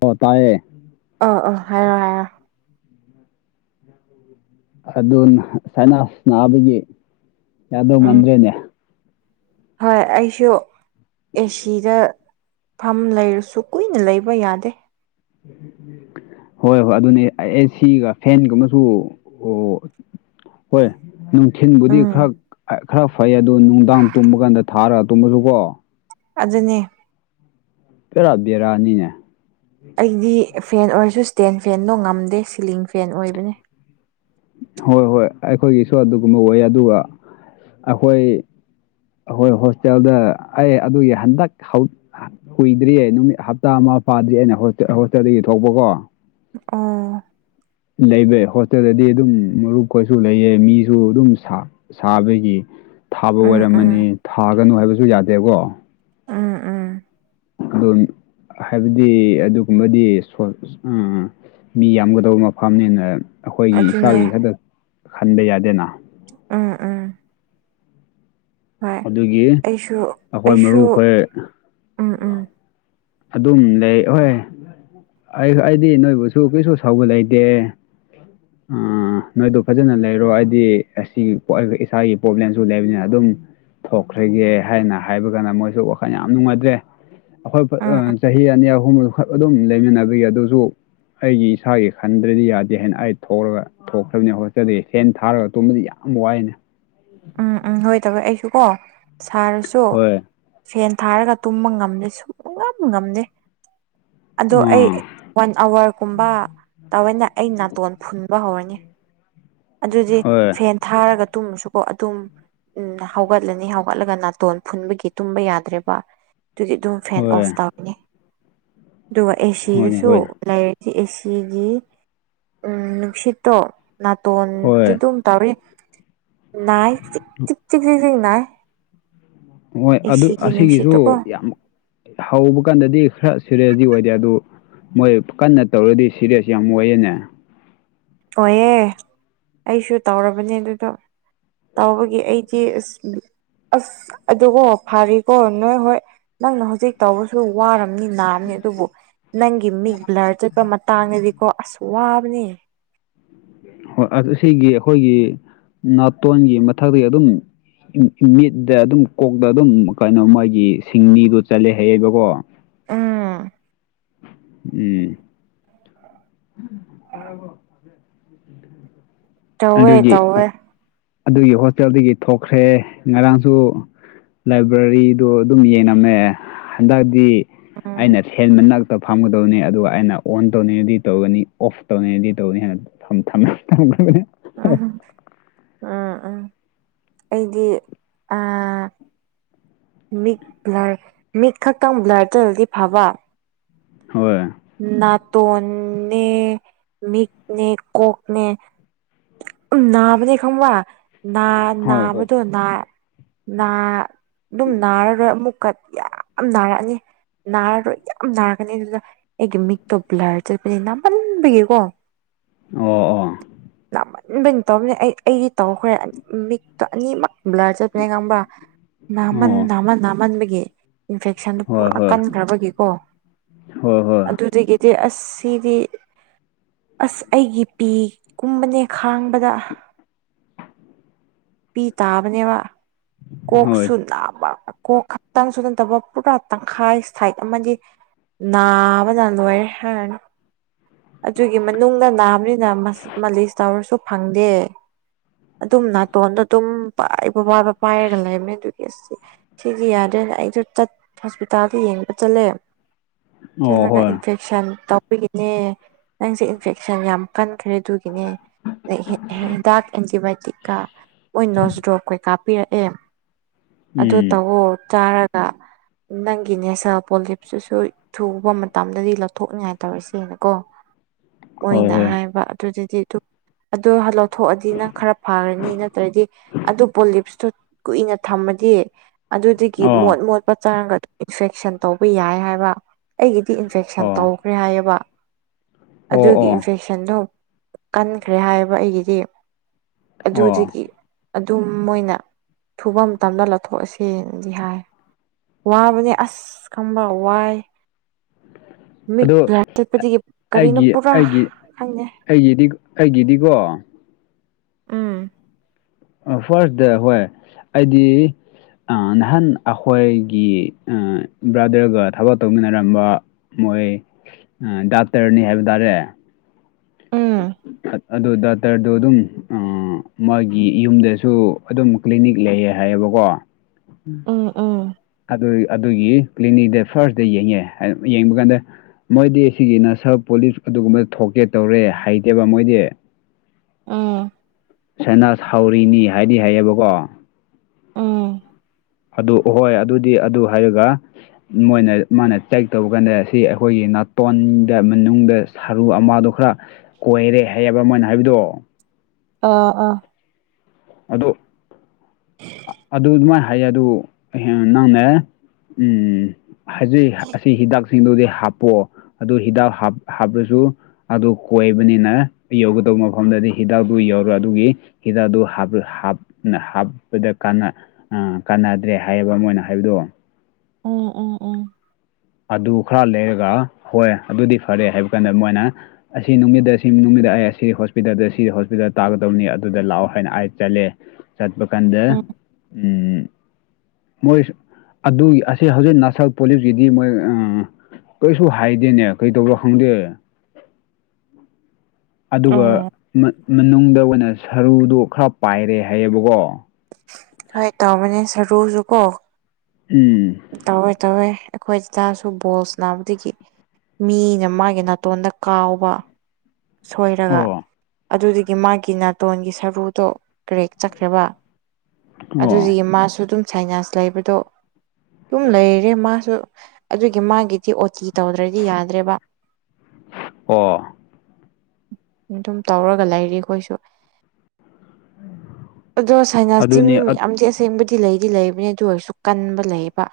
ꯑꯣ ꯇꯥꯏꯌꯦ꯫ ꯑ ꯑ ꯍꯥꯏꯔꯣ ꯍꯥꯏꯔꯣ꯫ ꯑꯗꯨ ꯁꯥꯏꯅꯥꯁ ꯅꯥꯕꯒꯤ ꯌꯥꯗꯧ ꯎꯝ ꯃꯟꯗ꯭ꯔꯦꯅꯦ꯫ ꯍꯣꯏ ꯑꯩꯁꯨ ꯑꯦꯁꯤꯗ꯫ ꯐꯝ ꯂꯩꯔꯁꯨ ꯀꯨꯏꯅ ꯂꯩꯕ ꯌꯥꯗꯦ꯫ ꯍꯣꯏ ꯍꯣꯏ ꯑꯗꯨꯅꯤ ꯑꯦꯁꯤꯒ ꯐꯦꯟꯒꯨꯝꯕ ꯁꯨ ꯑꯣ ꯍꯣꯏ꯫ ꯅꯨꯡꯊꯤꯟꯕꯨꯗꯤ ꯎꯝ ꯈꯔ ꯈꯔ ꯐꯩꯌꯦ ꯑꯗꯣ ꯅꯨꯡꯗꯥꯡ ꯇꯨꯝꯕ ꯀꯥꯟꯗ ꯊꯥꯔꯒ ꯇꯨꯝꯃꯅꯗꯨꯀꯣ꯫ ꯑꯗꯨꯅꯤ꫰ ꯄꯦꯔꯥ ꯕꯦꯔꯥꯅꯤꯅꯦ꯫ ꯑꯩꯗꯤ ꯐꯦꯟ ꯑꯣꯏꯔꯁꯨ ꯏꯁꯇꯦꯟ ꯐꯦꯟꯗꯣ ꯉꯝꯗꯦ ꯁꯤꯂꯤꯡ ꯐꯦꯟ ꯑꯣꯏꯕꯅꯦ ꯍꯣꯏ ꯍꯣꯏ ꯑꯩꯈꯣꯏꯒꯤꯁꯨ ꯑꯗꯨꯒꯨꯝꯕ ꯑꯣꯏ ꯑꯗꯨꯒ ꯑꯩꯈꯣꯏ ꯍꯣꯏ ꯍꯣꯁꯇꯦꯜꯗ ꯑꯦ ꯑꯗꯨꯒꯤ ꯍꯟꯗꯛ ꯀꯨꯏꯗ꯭ꯔꯤꯌꯦ ꯅꯨꯃꯤꯠ ꯍꯞꯇꯥ ꯑꯃ ꯐꯥꯗ꯭ꯔꯤ ꯑꯩꯅ ꯍꯣꯁꯇꯦꯜꯗꯒꯤ ꯊꯣꯛꯄꯀꯣ ꯑꯥ ꯂꯩꯕ ꯍꯣꯁꯇꯦꯜꯗꯗꯤ ꯑꯗꯨꯝ ꯃꯔꯨꯞ ꯀꯣꯏꯁꯨ ꯂꯩꯑ ꯃꯤꯁꯨ ꯑꯗꯨꯝ ꯁꯥ ꯁꯥꯕꯒꯤ ꯊꯥꯕ ꯎꯝ ꯎꯝ ꯑꯣꯏꯔꯝꯃꯅꯤ ꯊꯥꯒꯅꯨ ꯍꯥꯏꯕꯁꯨ ꯌꯥꯗꯦꯀꯣ ꯎꯝ ꯎꯝ ꯑꯗꯨ ꯍꯥꯏꯕꯗꯤ ꯑꯗꯨꯒꯨꯝꯕꯗꯤ ꯑꯥ ꯃꯤ ꯌꯥꯝꯒꯗꯧꯕ ꯃꯐꯝꯅꯤꯅ ꯑꯩꯈꯣꯏꯒꯤ ꯑꯗꯨꯅꯦ ꯏꯁꯥꯒꯤ ꯈꯛꯇ ꯈꯟꯕ ꯌꯥꯗꯦꯅ ꯑꯝ ꯎꯝ ꯍꯣꯏ ꯑꯗꯨꯒꯤ ꯑꯩꯁꯨ ꯑꯩꯈꯣꯏ ꯑꯩꯁꯨ ꯃꯔꯨꯞꯈꯣꯏ ꯎꯝ ꯎꯝ ꯑꯗꯨꯝ ꯂꯩ ꯑꯣꯏ ꯑꯩ ꯑꯩꯗꯤ ꯅꯣꯏꯕꯨꯁꯨ ꯀꯩꯁꯨ ꯁꯧꯕ ꯂꯩꯇꯦ ꯎ ꯅꯣꯏꯗ ꯐꯖꯅ ꯂꯩꯔꯣ ꯍꯥꯏꯗꯤ ꯑꯁꯤ ꯏꯁꯥꯒꯤ ꯄ꯭ꯔꯣꯕ꯭ꯂꯦꯝꯁꯨ ꯂꯩꯕꯅꯤꯅ ꯑꯗꯨꯝ ꯊꯣꯛꯈ꯭ꯔꯒꯦ ꯍꯥꯏꯅ ꯍꯥꯏꯕ ꯀꯥꯟꯗ ꯃꯣꯏꯁꯨ ꯋꯥꯈꯜ ꯌꯥꯝ ꯅꯨꯡꯉꯥꯏꯇ꯭ꯔꯦ ꯑꯩꯈꯣꯏ ꯎꯝ ꯆꯍꯤ ꯑꯅꯤ ꯑꯍꯨꯝꯈꯛ ꯑꯗꯨꯝ ꯂꯩꯃꯤꯟꯅꯕꯒꯤ ꯑꯗꯨꯁꯨ ꯑꯩꯒꯤ ꯏꯁꯥꯒꯤ ꯈꯟꯗ꯭ꯔꯗꯤ ꯌꯥꯗꯦ ꯍꯥꯏꯅ ꯑꯩ ꯊꯣꯛꯂꯒ ꯊꯣꯛꯈ꯭ꯔꯕꯅꯤ ꯍꯣꯠꯆꯗ ꯁꯦꯟ ꯊꯥꯔꯒ ꯇꯨꯝꯕꯗꯤ ꯌꯥꯝ ꯋꯥꯏꯅꯦ ꯎꯝ ꯎꯝ ꯍꯣꯏ ꯇꯃꯦ ꯑꯩꯁꯨꯀꯣ ꯁꯥꯔꯁꯨ ꯍꯣꯏ ꯐꯦꯟ ꯊꯥꯔꯒ ꯇꯨꯝꯕ ꯉꯝꯗꯦ ꯁꯨꯡ ꯌꯥꯝ ꯉꯝꯗꯦ ꯑꯗꯣ ꯑꯩ ꯑꯥ ꯋꯥꯟ ꯑꯋꯥꯔꯒꯨꯝꯕ ꯇꯧꯋꯦꯅ ꯑꯩ ꯅꯥꯇꯣꯟ ꯐꯨꯟꯕ ꯍꯧꯔꯅꯤ ꯑꯗꯨꯗꯤ ꯍꯣꯏ ꯐꯦꯟ ꯊꯥꯔꯒ ꯇꯨꯝꯃꯁꯨꯀꯣ ꯑꯗꯨꯝ ꯎꯝ ꯍꯧꯒꯠꯂꯅꯤ ꯍꯧꯒꯠꯂꯒ ꯅꯥꯇꯣꯟ ꯐꯨꯟꯕꯒꯤ ꯇꯨꯝꯕ ꯌꯥꯗ꯭ꯔꯦꯕ ꯑꯗꯨꯗꯤ ꯑꯗꯨꯝ ꯐꯦꯟ ꯑꯣꯐ ꯍꯣꯏ ꯇꯧ ꯑꯗꯨꯒ ꯍꯣꯏꯅꯦ ꯑꯦꯁꯤꯗꯁꯨ ꯍꯣꯏꯅꯦ ꯂꯩꯔꯤꯗꯤ ꯑꯦꯁꯤꯒꯤ ꯎ ꯅꯨꯡꯁꯤꯠꯇꯣ ꯍꯣꯏ ꯅꯥꯇꯣꯟꯗ ꯑꯗꯨꯝ ꯇꯥꯎꯔꯤ ꯎꯝ ꯅꯥꯏ ꯆꯤꯛ ꯆꯤꯛ ꯆꯤꯛ ꯆꯤꯛ ꯅꯥꯢ ꯍꯣꯏ ꯑꯗꯨ ꯑꯁꯤꯒꯤꯁꯨ ꯌꯥꯝ ꯍꯧꯕ ꯀꯥꯟꯗꯗꯤ ꯈꯔ ꯁꯤꯔꯦꯁꯗꯤ ꯑꯣꯏꯗꯦ ꯑꯗꯨ ꯃꯣꯏ ꯀꯟꯅ ꯇꯧꯔꯗꯤ ꯁꯤꯔꯌꯁ ꯌꯥꯝ ꯑꯣꯏꯌꯦꯅꯦ ꯑꯣꯏꯍꯦ ꯑꯩꯁꯨ ꯇꯧꯔꯕꯅꯦ ꯑꯗꯨꯗ ꯇꯧꯕꯒꯤ ꯑꯩ ꯁꯤ ꯑꯁ ꯑꯁ ꯑꯗꯨꯣ ꯐꯥꯔꯦꯀꯣ ꯅꯣꯏ ꯍꯣꯏ ꯅꯪꯅ ꯍꯧꯖꯤꯛ ꯇꯧꯕ ꯁ ꯋꯥꯔꯝꯅꯤ ꯅꯥꯔꯝꯅꯤ ꯑꯗꯨꯕꯨ ꯅꯪꯒꯤ ꯃꯤꯛ ꯕ꯭ꯂꯔꯠ ꯃꯇꯥꯡꯗꯗꯤꯀꯣ ꯑꯁꯨ ꯋꯥꯕꯅꯤ ꯍꯣꯏ ꯑꯁꯤꯒꯤ ꯑꯩꯈꯣꯏꯒꯤ ꯅꯥꯇꯣꯟꯒꯤ ꯃꯊꯛꯇꯒꯤ ꯑꯗꯨꯝ ꯃꯤꯠꯇ ꯑꯗꯨꯝ ꯀꯣꯛꯇ ꯑꯗꯨꯝ ꯀꯩꯅꯣ ꯃꯥꯒꯤ ꯁꯤꯡꯅꯤꯗꯣ ꯆꯠꯂꯦ ꯍꯥꯏꯌꯦꯕꯀꯣ ꯑꯥ ꯎꯝ ꯇꯧꯋꯦ ꯑꯗꯨꯒꯤ ꯇꯧꯋꯦ ꯑꯗꯨꯒꯤ ꯍꯣꯁꯇꯦꯜꯗꯒꯤ ꯊꯣꯛꯈ꯭ꯔꯦ ꯉꯔꯥꯡꯁꯨ ꯂꯥꯏꯕ꯭ꯔꯦꯔꯤꯗꯣ ꯑꯗꯨꯝ ꯌꯦꯡꯉꯝꯃꯦ ꯍꯟꯗꯛꯇꯤ ꯎꯝ ꯑꯩꯅ ꯍꯦꯟꯕ ꯐꯝꯒꯗꯧꯅꯤ ꯑꯗꯨꯒ ꯑꯩꯅ ꯑꯣꯟ ꯇꯧꯅꯤꯡꯉꯗꯤ ꯇꯧꯒꯅꯤ ꯑꯣꯐ ꯇꯧꯅꯤꯡꯉꯗꯤ ꯇꯧꯅꯤ ꯍꯥꯏꯕ ꯊꯝ ꯊꯝꯃꯦ ꯊꯝꯅꯦ ꯑ ꯑꯥ ꯑꯥ ꯑꯩꯗꯤ ꯃꯤꯠ ꯕ꯭ꯂꯔ ꯃꯤꯠ ꯈꯛꯇꯪ ꯕ꯭ꯂꯔꯗꯗꯗꯤ ꯐꯕ ꯍꯣꯏ ꯅꯥꯇꯣꯟꯅꯦ ꯃꯤꯀꯅꯦ ꯀꯀꯅꯦ ꯅꯅꯥꯕ ꯈꯪꯕꯅꯥ ꯍꯣꯏ ꯍꯣꯏ ꯅꯅꯥꯕꯗ ꯑꯗꯨꯝ ꯅꯥꯔꯔꯣꯏ ꯑꯃꯨꯛꯀ ꯌꯥꯝ ꯅꯥꯔꯛꯑꯅꯤ ꯅꯥꯔꯔꯣꯏ ꯌꯥꯝ ꯅꯥꯔꯒꯅꯤ ꯑꯗꯨꯗ ꯑꯦꯃꯤꯛꯇꯣ ꯭ꯂꯥꯔ ꯆ ꯅꯅꯥꯃꯜꯕꯤꯒꯦꯀꯣ ꯑꯣ ꯑꯣ ꯏꯕꯅ ꯇꯧꯕꯅꯦ ꯑꯩ ꯑꯩꯗꯤ ꯇꯧꯈ꯭ꯔꯦ ꯃꯤꯠꯇꯣ ꯑꯅꯤꯃꯛ ꯕ꯭ꯂꯔ ꯆꯠꯄꯅꯦ ꯈꯪꯕ꯭ꯔꯥ ꯅꯥꯃꯟ ꯑꯣ ꯅꯥꯃꯟ ꯅꯥꯝꯃꯟꯕꯒꯤ ꯏꯟꯐꯦꯛꯁꯟꯗꯨ ꯄꯨꯔꯥ ꯀꯟꯈ꯭ꯔꯕꯒꯤꯀꯣ ꯍ ꯍꯣꯏ ꯑꯗꯨꯗ ꯀꯦꯗꯦ ꯑꯁꯤꯗꯤ ꯑꯁ ꯑꯩꯒꯤ ꯄꯤ ꯀꯨꯝꯕꯅꯦ ꯈꯥꯡꯕꯗ ꯄꯤ ꯇꯥꯕꯅꯦꯕ ꯍꯣꯏ ꯀꯣꯛꯁꯨ ꯅꯥꯕ ꯀꯣꯛ ꯇꯥꯟ ꯁꯨ ꯇꯟꯗꯕ ꯄꯨꯔꯥ ꯇꯪꯈꯥꯏ ꯁꯥꯏꯠ ꯑꯃꯗꯤ ꯅꯥꯕꯗꯗꯦ ꯍ ꯑꯗꯨꯒꯤ ꯃꯅꯨꯡꯗ ꯅꯥꯕꯅꯤꯅ ꯃꯥꯂꯤꯁ ꯇꯧꯔꯁꯨ ꯐꯪꯗꯦ ꯑꯗꯨꯝ ꯇꯣꯟꯗ ꯑꯗꯨꯝ ꯕꯕꯥꯕ ꯄꯥꯏꯔꯒ ꯂꯩꯔꯕꯅꯦ ꯑꯗꯨꯒꯤꯁꯦ ꯁꯤꯗꯤ ꯌꯥꯗ꯭ꯔꯦꯅꯦ ꯑꯩꯁꯨ ꯍꯣꯁꯄꯤꯇꯥꯜꯗ ꯌꯦꯡꯕ ꯆꯠꯂꯦ ꯑꯣ ꯆꯠꯂꯒ ꯍꯣꯏ ꯏꯟꯐꯦ ꯐꯦꯛꯁꯟ ꯇꯧꯕꯒꯤꯅꯦ ꯅꯪꯁꯦ ꯏꯟꯐꯦꯛꯁꯟ ꯌꯥꯝ ꯀꯟꯈ꯭ꯔꯦ ꯑꯗꯨꯒꯤꯅꯦ ꯤ ꯗꯥꯛ ꯑꯦꯟꯇꯤꯕꯥꯌꯣꯇꯤꯛ ꯀ ꯃ ꯅꯣꯁ ꯗ꯭ꯔꯣꯞꯈꯩ ꯀꯥꯞꯄꯤꯔꯛꯑꯦ ꯑꯗꯨ ꯎꯝ ꯇꯧꯑꯣ ꯆꯥꯔ ꯅꯪꯒꯤ ꯅꯦꯁꯥ ꯄꯣꯂꯤꯞꯁꯤꯁꯨ ꯊꯨꯕ ꯃꯇꯝꯗꯗꯤ ꯂꯧꯊꯣꯛꯅꯤꯡꯉꯥꯏ ꯇꯧꯔꯁꯤꯦꯅꯀꯣ ꯍꯣꯏ ꯃꯣꯏꯅ ꯍꯣꯏ ꯍꯥꯏꯕ ꯑꯗꯨꯗꯨꯗꯤ ꯑꯗꯨ ꯑꯗꯨ ꯂꯧꯊꯣꯛꯑꯗꯤ ꯅꯪ ꯈꯔ ꯐꯔꯅꯤ ꯅ ꯑꯗꯨ ꯄꯣꯂꯤꯞꯁꯇꯣ ꯀꯨꯏꯅ ꯊꯝꯃꯗꯤ ꯑꯗꯨꯗꯒꯤ ꯃꯣꯠ ꯑꯣ ꯃꯣꯠꯄ ꯆꯥꯔꯒꯗ ꯏꯟꯐꯦꯛꯁꯟ ꯇꯧꯕ ꯌꯥꯏ ꯍꯥꯏꯕ ꯑꯩꯒꯤꯗꯤ ꯏꯟꯐꯦꯛꯁꯟ ꯑꯣ ꯇꯧꯈ꯭ꯔꯦ ꯍꯥꯏꯌꯦꯕ ꯑꯣ ꯑꯗꯨꯒꯤ ꯑꯣ ꯏꯟꯐꯦꯛꯁꯟꯗꯣ ꯀꯟꯈ꯭ꯔꯦ ꯍꯥꯏꯕ ꯑꯩꯒꯤꯗꯤ ꯑꯣ ꯨꯖꯤꯒꯤ ꯑꯗꯨꯝ ꯃꯣꯏꯅ ꯊꯨꯕ ꯃꯇꯝꯗ ꯂꯧꯊꯣꯛꯑꯁꯦꯅꯗꯤ ꯍꯥꯏ ꯋꯥꯕꯅꯦ ꯑꯁ ꯈꯪꯕ ꯋꯥꯏ [inaudible] ꯃꯤꯠ ꯄꯨꯂꯥ ꯆꯠꯄꯗꯒꯤ ꯀꯔꯤꯅꯣ ꯑꯩꯒꯤ ꯄꯨꯔꯥ ꯑꯩꯒꯤ ꯈꯪꯅꯩ ꯑꯩꯒꯤꯗꯤ ꯑꯩꯒꯤꯗꯤꯀꯣ ꯎꯝ ꯐꯥꯔꯁꯇ ꯍꯣꯏ ꯑꯩꯗꯤ ꯅꯍꯥꯟ ꯑꯩꯈꯣꯏꯒꯤ ꯕ꯭ꯔꯥꯗꯔꯒ ꯊꯕꯛ ꯇꯧꯃꯤꯟꯅꯔꯝꯕ ꯃꯣꯏ ꯗꯥꯛꯇꯔꯅꯤ ꯍꯥꯏꯕ ꯇꯥꯔꯦ ꯎꯝ ꯑꯗꯨ ꯗꯇꯔꯗꯨ ꯑꯗꯨꯝ ꯑ ꯃꯥꯒꯤ ꯌꯨꯝꯗꯁꯨ ꯑꯗꯨꯝ ꯀ꯭ꯂꯤꯅꯤꯛ ꯂꯩꯌꯦ ꯍꯥꯏꯌꯦꯕꯀꯣ [inaudible] ꯑꯗꯨ ꯑꯗꯨꯒꯤ ꯀ꯭ꯂꯤꯅꯤꯛꯛꯇ ꯐꯥꯔꯁꯇ ꯌꯦꯡꯉꯦ ꯌꯦꯡꯕ ꯀꯥꯟꯗ ꯃꯣꯏꯗꯤ ꯁꯤꯒꯤ ꯅꯁꯔ ꯄꯨꯣꯂꯤꯁ ꯑꯗꯨꯒꯨꯝꯕ ꯊꯣꯛꯀꯦ ꯇꯧꯔꯦ ꯍꯩꯇꯦꯕ ꯃꯣꯏꯗꯤ ꯑꯥ ꯁꯅꯥꯁ ꯍꯥꯎꯔꯤꯅꯤ ꯍꯥꯏꯗꯤ ꯍꯥꯏꯌꯦꯕꯀꯣ ꯎꯝ ꯑꯗꯨ ꯑꯍꯣꯏ ꯑꯗꯨꯗꯤ ꯑꯗꯨ ꯍꯥꯏꯔꯒ ꯃꯣꯏꯅ ꯃꯥꯅ ꯇꯦꯛ ꯇꯧꯕ ꯀꯥꯟꯗ ꯁꯤ ꯑꯩꯈꯣꯏꯒꯤ ꯅꯥꯇꯣꯟꯗ ꯃꯅꯨꯡꯗ ꯁꯔꯨ ꯑꯃꯗꯣ ꯈꯔ ꯀꯣꯏꯔꯦ ꯍꯥꯏꯌꯦꯕ ꯃꯣꯏꯅ ꯍꯥꯏꯕꯗꯣ ꯑ ꯑꯥ ꯑ ꯑꯗꯨ ꯑꯗꯨꯃꯥꯏꯅ ꯍꯥꯏꯌꯦ ꯑꯗꯨ ꯅꯪꯅꯦ ꯎꯝ ꯍꯧꯖꯤꯛ ꯑꯁꯤ ꯍꯤꯗꯥꯛꯁꯤꯡꯗꯨꯗꯤ ꯍꯥꯞꯄꯑꯣ ꯑꯗꯨ ꯍꯤꯗꯥꯛ ꯍꯥꯞꯄ꯭ꯔꯁꯨ ꯑꯗꯨ ꯀꯣꯏꯕꯅꯤꯅ ꯌꯧꯒꯗꯧꯕ ꯃꯐꯝꯗꯗꯤ ꯍꯤꯗꯥꯛꯇꯨ ꯌꯧꯔ ꯑꯗꯨꯒꯤ ꯍꯤꯗꯥꯛꯇ ꯍꯥ ꯍꯥꯞꯄꯗ ꯀꯥꯟꯅꯗ꯭ꯔꯦ ꯍꯥꯏꯌꯦꯕ ꯑꯃ ꯑꯣꯏꯅ ꯍꯥꯏꯕꯗꯣ ꯎꯝ ꯎꯝ ꯎꯝ ꯑꯗꯨ ꯈꯔ ꯂꯩꯔꯒ ꯍꯣꯏ ꯑꯗꯨꯗꯤ ꯐꯔꯦ ꯍꯥꯏꯕ ꯀꯥꯟꯗ ꯃꯣꯏꯅ ꯑꯁꯤ ꯅꯨꯃꯤꯡ ꯑꯁꯤ ꯅꯨꯃꯤꯗꯥ ꯑꯩ ꯑꯁꯤ ꯍꯣꯁꯄꯤꯇꯥꯜꯗ ꯁꯤ ꯍꯣꯁꯄꯤꯇꯥꯜꯗ ꯇꯥꯒꯗꯕꯅꯤ ꯑꯗꯨꯗ ꯂꯥꯛꯑꯣ ꯍꯥꯏꯅ ꯑꯩ ꯆꯠꯂꯦ ꯆꯠꯄ ꯀꯥꯟꯗ ꯎꯝ ꯃꯣꯏ ꯑꯗꯨ ꯑꯁꯤ ꯍꯧꯖꯤꯛ ꯅꯅꯥꯁꯜ ꯄꯨꯂꯤꯁꯀꯤ ꯒꯤ ꯃꯣꯏ ꯀꯩꯁꯨ ꯍꯥꯏꯗꯦꯅꯦ ꯀꯩꯗꯧꯔꯣ ꯈꯪꯗꯦ ꯑꯗꯨꯒ ꯎꯝ ꯃꯅꯨꯡꯗ ꯑꯣꯏꯅ ꯁꯔꯨꯗꯣ ꯈꯔ ꯄꯥꯏꯔꯦ ꯍꯥꯏꯌꯦꯕꯀꯣ ꯍ ꯇꯥꯎ ꯃ ꯁꯔꯨꯁꯨ ꯀꯣ ꯎꯝ ꯇꯧꯋꯦ ꯇꯧꯋꯦ ꯑꯩꯈꯣꯏ ꯇꯥꯁꯨ ꯕꯣꯜꯁ ꯅꯥꯕꯗꯒꯤ ꯃꯤꯅ ꯃꯥꯒꯤ ꯅꯥꯇꯣꯟꯗ ꯀꯥꯎꯕ ꯁꯣꯏꯔꯒ ꯑꯣ ꯑꯗꯨꯗꯤ ꯃꯥꯒꯤ ꯅꯥꯇꯣꯟꯒꯤ ꯁꯔꯨꯗꯣ ꯀ꯭ꯔꯦꯛ ꯆꯠꯈ꯭ꯔꯦꯕ ꯑꯗꯨꯗꯤ ꯑꯣ ꯃꯥꯁꯨ ꯑꯗꯨꯝ ꯁꯥꯏꯅꯥꯁ ꯂꯩꯕꯗꯣ ꯑꯗꯨꯝ ꯂꯩꯔꯦ ꯃꯥꯁꯨ ꯑꯗꯨꯒꯤ ꯃꯥꯒꯤꯗꯤ ꯑꯣꯇꯤ ꯇꯧꯗ꯭ꯔꯗꯤ ꯌꯥꯗ꯭ꯔꯦꯕ ꯑꯣ ꯑꯗꯨꯝ ꯇꯧꯔꯒ ꯂꯩꯔꯤ ꯑꯩꯈꯣꯏꯁꯨ ꯑꯗꯣ ꯁꯥꯏꯅꯥꯁꯇ ꯃꯤ ꯑꯗꯨꯅꯤ ꯃꯌꯥꯝꯗꯤ ꯑꯁꯦꯡꯕꯗꯤ ꯁꯤ ꯂꯩꯗꯤ ꯂꯩꯕꯅꯤ ꯑꯗꯨ ꯑꯣꯏꯔꯁꯨ ꯀꯟꯕ ꯂꯩꯌꯦꯕ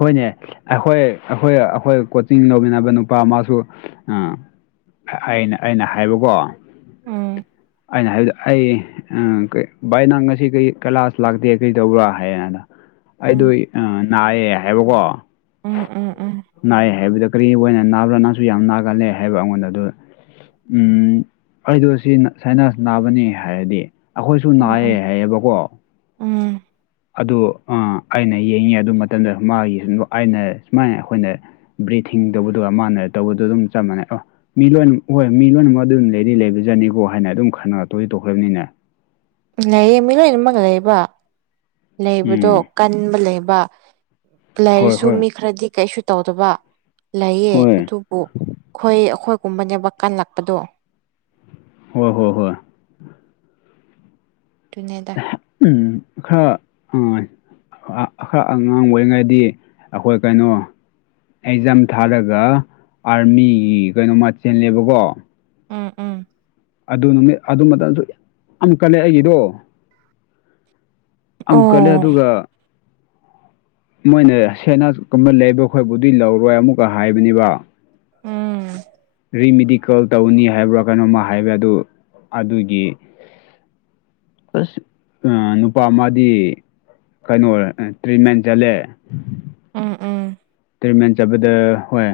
ꯍꯣꯏꯅꯦ ꯑꯩꯈꯣꯏ ꯑꯩꯈꯣꯏ ꯑꯩꯈꯣꯏ ꯀꯣꯆꯤꯡ ꯂꯧꯃꯤꯟꯅꯕ ꯅꯨꯄꯥ ꯃꯥꯁꯨ ꯑꯥ ꯑꯩꯅ ꯑꯩꯅ ꯍꯥꯏꯕꯀꯣ ꯎꯝ ꯑꯩꯅ ꯍꯥꯏꯕꯗ ꯑꯩ ꯀ ꯚꯥꯏ ꯅꯪ ꯉꯁꯤ ꯀꯔꯤ ꯀꯩꯂꯥꯁ ꯂꯥꯛꯇꯦ ꯀꯔꯤ ꯇꯧꯕ꯭ꯔꯥ ꯍꯥꯏꯗ ꯑꯩꯗ ꯎꯝ ꯅꯥꯌꯦꯦ ꯍꯥꯏꯕꯀꯣ ꯎꯝ ꯎꯝ ꯎꯝ ꯅꯥꯏ ꯍꯥꯏꯕꯗ ꯀꯔꯤ ꯑꯣꯏꯅ ꯅꯥꯕ꯭ꯔꯥ ꯅꯥꯁꯨ ꯌꯥꯝ ꯅꯥꯒꯜꯂꯦ ꯍꯥꯏꯕ ꯑꯩꯉꯣꯟꯗ ꯑꯗꯨ ꯍꯥꯏꯗꯣ ꯑꯁꯤꯅ ꯁꯥꯏꯅꯥꯁ ꯅꯥꯕꯅꯤ ꯍꯥꯏꯔꯗꯤ ꯑꯩꯈꯣꯏꯁꯨ ꯎꯝ ꯎꯝ ꯅꯥꯌꯦꯦ ꯍꯥꯏꯌꯦꯕꯀꯣ ꯎꯝ ꯑꯗꯨ ꯑꯩꯅ ꯌꯦꯡꯉꯤ ꯑꯗꯨ ꯃꯇꯝꯗ ꯃꯥꯒꯤ ꯁ ꯑꯩꯅ ꯁꯨꯃꯥꯏꯅ ꯑꯩꯈꯣꯏꯅ ꯕ꯭ꯔꯤꯊꯤꯡ ꯇꯧꯕꯗꯨꯒ ꯃꯥꯟꯅ ꯇꯧꯕꯗꯨꯣ ꯑꯗꯨꯝ ꯆꯞ ꯃꯥꯟꯩ ꯃꯤ ꯂꯣꯏꯅꯃꯛ ꯍꯣꯏ ꯃꯤ ꯂꯣꯏꯅꯃꯛ ꯑꯗꯨꯝ ꯂꯩꯗꯤ ꯂꯩꯕꯖꯥꯅꯤꯀꯣ ꯍꯥꯏꯅ ꯑꯗꯨꯝ ꯈꯟꯅꯔꯛꯇꯣꯏꯗꯤ ꯇꯧꯈ꯭ꯔꯕꯅꯤꯅꯦ ꯂꯩꯌꯦ ꯃꯤ ꯂꯣꯏꯅꯃꯛ ꯂꯩꯕ ꯂꯩꯕꯗꯣ ꯎꯝ ꯀꯟꯕ ꯂꯩꯕ ꯍꯣꯏ ꯂꯩꯔꯁꯨ ꯍꯣꯏ ꯃꯤ ꯈꯔꯗꯤ ꯀꯩꯁꯨ ꯇꯧꯗꯕ ꯂꯩꯌꯦ ꯍꯣꯏ ꯑꯗꯨ ꯑꯣ ꯈꯣꯏ ꯑꯈꯣꯏꯒꯨꯝꯕꯅꯦꯕ ꯀꯜꯂꯛꯄꯗꯣ ꯍꯣꯏ ꯍꯣꯏ ꯍꯣꯏ ꯇꯨꯅꯦ ꯎꯝ ꯈꯔ ꯑꯈꯛ ꯑꯉꯥꯡ ꯑꯣꯏꯔꯤꯉꯩꯗꯤ ꯑꯩꯈꯣꯏ ꯀꯩꯅꯣ ꯑꯦꯛꯖꯥꯝ ꯊꯥꯔꯒ ꯑꯥꯔꯃꯤꯒꯤ ꯀꯩꯅꯣꯃ ꯆꯦꯜꯂꯦꯕꯀꯣ ꯎꯝ ꯎꯝ ꯑꯗꯨ ꯅꯨꯃꯤꯠ ꯑꯗꯨ ꯃꯇꯝꯁꯨ ꯌꯥꯝ ꯀꯜꯂꯦ ꯑꯩꯒꯤꯗꯣ ꯑꯣ ꯑꯃꯨꯛꯀꯜꯂꯦ ꯑꯗꯨꯒ ꯃꯣꯏꯅ ꯁꯦꯅꯥ ꯀꯕ ꯂꯩꯕ ꯈꯣꯏꯕꯨꯗꯤꯏ ꯂꯧꯔꯣꯏ ꯑꯃꯨꯛꯀ ꯍꯥꯏꯕꯅꯤꯕ ꯎꯝ ꯔꯤꯃꯦꯗꯤꯀꯜ ꯇꯧꯅꯤ ꯍꯥꯏꯕ꯭ꯔꯥ ꯀꯩꯅꯣꯝꯃ ꯍꯥꯏꯕꯥ ꯑꯗꯨ ꯑꯗꯨꯒꯤ ꯑꯁ ꯅꯨꯄꯥ ꯃꯥꯗꯤ ꯀꯩꯅꯣ ꯇ꯭ꯔꯤꯠꯃꯦꯟ ꯆꯠꯂꯦ ꯎꯝ ꯎꯝ ꯇ꯭ꯔꯤꯠꯃꯦꯟ ꯆꯠꯄꯗ ꯍꯣꯏ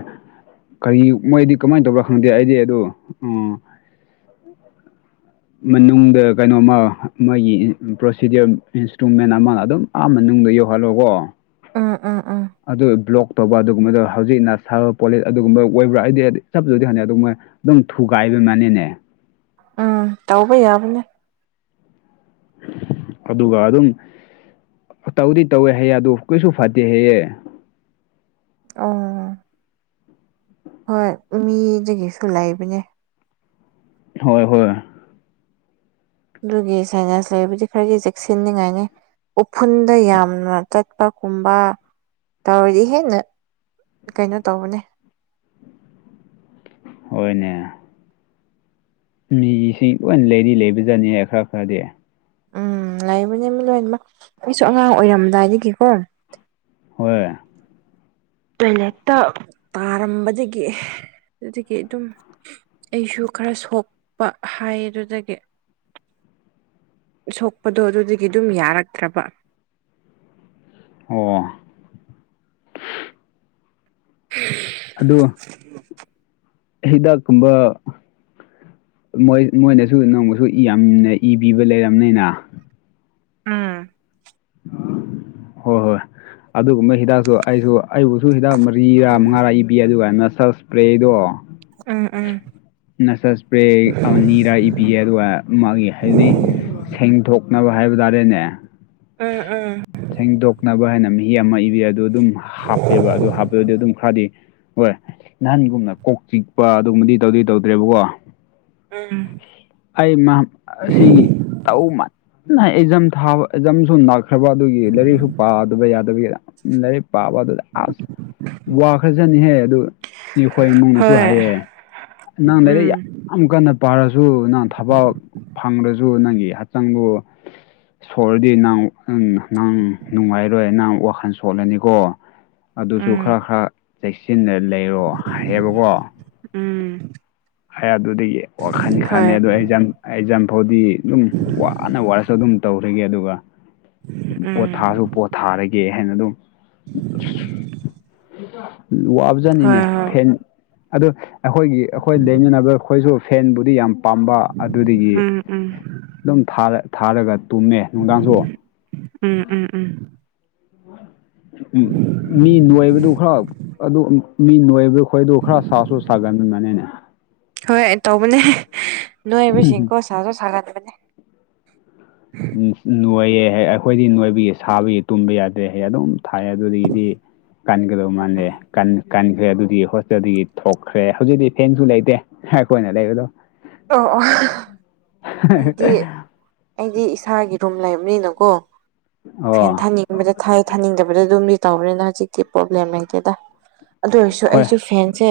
ꯀꯔꯤ ꯃꯣꯏꯗꯤ ꯀꯃꯥꯏꯅ ꯇꯧꯕꯥ ꯈꯪꯅꯗꯦ ꯑꯩꯗꯤ ꯑꯗꯣ ꯎ ꯎꯝ ꯃꯅꯨꯡꯗ ꯀꯩꯅꯣꯝꯃ ꯃꯥꯣꯏꯒꯤ ꯄ꯭ꯔꯣꯁꯤꯗꯤꯌꯔ ꯏꯟꯁꯇ꯭ꯔꯨꯃꯦꯟ ꯑꯃ ꯑꯗꯨꯝ ꯑꯥ ꯃꯅꯨꯡꯗꯗ ꯌꯧꯍꯜꯂꯣꯀꯣ ꯎꯝ ꯎꯝ ꯎꯝ ꯑꯗꯨ ꯕ꯭ꯂꯣꯛ ꯇꯧꯕ ꯑꯗꯨꯒꯨꯝꯕꯗꯣ ꯍꯧꯖꯤꯛꯅ ꯁꯥꯕ ꯄꯣꯂꯤꯠ ꯑꯗꯨꯒꯨꯝꯕ ꯑꯣꯏꯕ꯭ꯔꯥ ꯑꯩꯗꯤꯗꯤ ꯆꯞ ꯆꯁꯨꯗꯤ ꯍꯥꯟꯅꯤ ꯑꯗꯨꯒꯨꯝ ꯃꯣꯏ ꯑꯗꯨꯝ ꯊꯨꯒꯥꯏꯕ ꯃꯅꯤꯅꯦ ꯎꯝ ꯇꯧꯕ ꯌꯥꯕꯅꯦ ꯑꯗꯨꯒ ꯑꯗꯨꯝ ꯇꯧꯗꯤ ꯇꯧꯋꯦ ꯍꯌꯦ ꯑꯗꯨ ꯀꯩꯁꯨ ꯐꯠꯇꯦ ꯍꯌꯦꯑꯦ ꯑꯣ ꯍꯣꯏ ꯃꯤꯗꯒꯤꯁꯨ ꯂꯩꯕꯅꯦ ꯍꯣꯏ ꯍꯣꯏ ꯑꯗꯨꯒꯤ ꯁꯥꯏꯅꯥꯁ ꯂꯩꯕꯨꯗꯤ ꯈꯔꯒꯤ ꯆꯦꯛꯁꯤꯟꯅꯤꯉꯥꯏꯅꯤ ꯎꯐꯨꯟꯗ ꯌꯥꯝꯅ ꯆꯠꯄꯒꯨꯝꯕ ꯇꯧꯔꯗꯤ ꯍꯦꯟꯅ ꯀꯩꯅꯣ ꯇꯧꯕꯅꯦ ꯍꯣꯏꯅꯦ ꯃꯤꯁꯤꯡ ꯂꯣꯏ ꯂꯩꯔꯤ ꯂꯩꯕꯖꯠꯅꯤꯍ ꯈꯔ ꯈꯔꯗꯤ ꯎꯝ ꯂꯩꯕꯅꯦ ꯂꯣꯏꯅꯃꯛ ꯑꯩꯁꯨ ꯑꯉꯥꯡ ꯑꯣꯏꯔꯝꯗꯥꯏꯗꯒꯤꯀꯣ ꯍꯣꯏ ꯇꯣꯏꯂꯦꯠꯇ ꯇꯥꯔꯝꯕꯗꯒꯤ ꯑꯗꯨꯗꯒꯤ ꯑꯗꯨꯝ ꯑꯩꯁꯨ ꯈꯔ ꯁꯣꯛꯄ ꯍꯥꯏꯌꯦ ꯑꯗꯨꯗꯒꯤ ꯁꯣꯛꯄꯗꯣ ꯑꯗꯨꯗꯒꯤ ꯑꯗꯨꯝ ꯌꯥꯔꯛꯇ꯭ꯔꯕ ꯑꯣ ꯎꯝ ꯑꯗꯣ ꯎꯝ ꯍꯤꯗꯥꯛꯀꯨꯝꯕ ꯃꯣꯏ ꯃꯣꯏꯅꯁꯨ ꯅꯣꯡꯃꯁꯨ ꯌꯥꯝꯅ ꯏꯕꯤꯕ ꯂꯩꯔꯕꯅꯤꯅ ꯎꯝ ꯍꯣꯏ ꯍꯣꯏ ꯑꯗꯨꯒꯨꯝꯕ ꯍꯤꯗꯥꯛꯁꯨ ꯑꯩꯁꯨ ꯑꯩꯕꯨꯁꯨ ꯍꯤꯗꯥꯛ ꯃꯔꯤꯔꯥ ꯃꯉꯥꯔꯥ ꯏꯕꯤ ꯑꯗꯨꯒ ꯃꯁꯜ ꯏꯁꯄ꯭ꯔꯦꯗꯣ ꯎꯝ ꯎꯝ ꯅꯁ ꯏꯁꯄ꯭ꯔꯦ ꯅꯤꯔꯥ ꯏꯕꯤꯌꯦ ꯑꯗꯨꯒ ꯃꯥꯒꯤ ꯍꯥꯏꯕꯗꯤ ꯁꯦꯡꯗꯣꯛꯅꯕ ꯍꯥꯏꯕ ꯇꯥꯔꯦꯅꯦ ꯎꯝ ꯎꯝ ꯁꯦꯡꯗꯣꯛꯅꯕ ꯍꯥꯏꯅ ꯃꯍꯤ ꯑꯃ ꯏꯕꯤ ꯑꯗꯨ ꯑꯗꯨꯝ ꯍꯥꯞꯄꯦꯕ ꯑꯗꯨ ꯍꯥꯞꯄꯗꯤ ꯑꯗꯨꯝ ꯈꯔꯗꯤ ꯍꯣꯏ ꯅꯍꯥꯟꯒꯨꯝꯅ ꯀꯣꯛ ꯆꯤꯛꯄ ꯑꯗꯨꯒꯨꯝꯕꯗꯤ ꯇꯧꯗꯤ ꯇꯧꯗ꯭ꯔꯦꯕꯀꯣ ꯎꯝ ꯑꯩ ꯁꯤ ꯇꯧꯖꯝ ꯊꯝ ꯈ꯭ꯔꯕ ꯑꯗꯨꯒꯤ ꯂꯥꯏꯔꯤꯛꯁꯨ ꯄꯥꯗꯕ ꯌꯥꯗꯕꯤꯒꯤꯗ ꯂꯥꯏꯔꯤꯛ ꯄꯥꯕ ꯑꯗꯨ ꯑꯁ ꯋꯥꯈ꯭ꯔꯁꯅꯤꯍꯦ ꯑꯗꯨ ꯑꯩꯈꯣꯏ ꯏꯃꯨꯡꯅꯁꯨ ꯍꯣꯏ ꯍꯥꯏꯌꯦ ꯎꯝ ꯌꯥꯝꯛ ꯀꯟꯅ ꯄꯥꯔꯁꯨ ꯅꯪ ꯊꯕꯛ ꯐꯪꯗ꯭ꯔꯁꯨ ꯅꯪꯒꯤ ꯍꯛꯆꯥꯡꯕꯨ ꯁꯣꯔꯗꯤ ꯅꯍꯪ ꯅꯪ ꯅꯨꯡꯉꯥꯏꯔꯣꯏ ꯅꯪ ꯋꯥꯈꯜ ꯁꯣꯜꯂꯅꯤꯀꯣ ꯑꯗꯨꯁꯨ ꯎꯝ ꯈꯔ ꯈꯔ ꯆꯦꯛꯁꯤꯟꯅ ꯂꯩꯔꯣ ꯍꯥꯏꯌꯦꯕꯀꯣ ꯎꯝ ꯍꯥꯏ ꯑꯗꯨꯗꯒꯤ ꯍꯣꯏ ꯁꯥꯟꯅꯩ ꯑꯗꯣ ꯑꯩ ꯖꯝ ꯑꯩ ꯖꯝꯐꯥꯎꯗꯤ ꯑꯗꯨꯝ ꯋꯥꯅ ꯋꯥꯔꯁꯨ ꯑꯗꯨꯝ ꯇꯧꯈꯤꯒꯦ ꯑꯗꯨꯒ ꯄꯣꯠ ꯎꯝ ꯊꯥꯔꯁꯨ ꯄꯣꯠ ꯊꯥꯔꯒꯦ ꯍꯥꯏꯅ ꯑꯗꯨꯝ [unintelligible] ꯍꯣꯏ ꯋꯥꯞꯖꯅꯤꯅꯦ ꯍꯣꯏ ꯐꯦꯟ ꯑꯗꯨ ꯑꯩꯈꯣꯏꯒꯤ ꯑꯩꯈꯣꯏ ꯂꯩꯃꯤꯟꯅꯕ ꯑꯩꯈꯣꯏꯁꯨ ꯐꯦꯟꯕꯨꯗꯤ ꯌꯥꯝ ꯄꯥꯝꯕ ꯑꯗꯨꯗꯒꯤ ꯎꯝ ꯎꯝ ꯑꯗꯨꯝ ꯊꯥꯔꯒ ꯇꯨꯝꯃꯦ ꯅꯨꯡꯗꯥꯡꯁꯨ ꯎꯝ ꯎꯝ ꯎꯝ ꯎꯝ ꯃꯤ ꯅꯨꯡꯣꯏꯕꯗꯨ ꯈꯔ ꯑꯗꯨ ꯃꯤ ꯅꯣꯏꯕꯗꯨ ꯈꯣꯏꯗ ꯈꯔ ꯁꯥꯁꯨ ꯁꯥꯒꯟꯕꯅꯅꯤꯅꯦ ꯍꯣꯏ ꯇꯧꯕꯅꯦ ꯅꯣꯏꯕꯁꯤꯡꯀꯣ ꯁꯥꯁꯨ ꯁꯥꯒꯟꯕꯅꯦ ꯎꯝ ꯅꯣꯏꯌꯦ ꯑꯩꯈꯣꯏꯗꯤ ꯅꯣꯏꯕꯌꯦ ꯁꯥꯕꯒꯤ ꯇꯨꯝꯕ ꯌꯥꯗꯦ ꯍꯥꯏ ꯑꯗꯨꯝ ꯊꯥꯏ ꯑꯗꯨꯗꯒꯤꯗꯤ ꯀꯟꯒꯗꯧ ꯃꯥꯜꯅꯂꯦ ꯀ ꯀꯟꯈ꯭ꯔꯦ ꯑꯗꯨꯗꯤ ꯍꯣꯁꯇꯦꯜꯗꯒꯤ ꯊꯣꯛꯈ꯭ꯔꯦ ꯍꯧꯖꯤꯛꯇꯤ ꯊꯦꯡꯁꯨ ꯂꯩꯇꯦ ꯑꯩꯈꯣꯏꯅ ꯂꯩꯕꯗꯣ [inaudible] ꯑꯣ ꯑꯣ ꯑꯩꯗꯤ ꯑꯩꯗꯤ ꯏꯁꯥꯒꯤ ꯔꯨꯝ ꯂꯩꯕꯅꯤꯅꯀꯣ ꯑꯣ ꯐꯦꯟ ꯊꯥꯅꯤꯡ ꯕꯗ ꯊꯥꯏ ꯊꯥꯅꯤꯡꯗꯕꯗ ꯑꯗꯨꯝꯗꯤ ꯇꯧꯕꯅꯤꯅ ꯍꯧꯖꯤꯛꯀꯤ ꯄ꯭ꯔꯣꯕ꯭ꯂꯦꯝ ꯂꯩꯇꯦꯗ ꯑꯗꯨ ꯑꯣꯏꯔꯁꯨ ꯍꯣꯏ ꯑꯩꯁꯨ ꯐꯦꯟꯁꯦ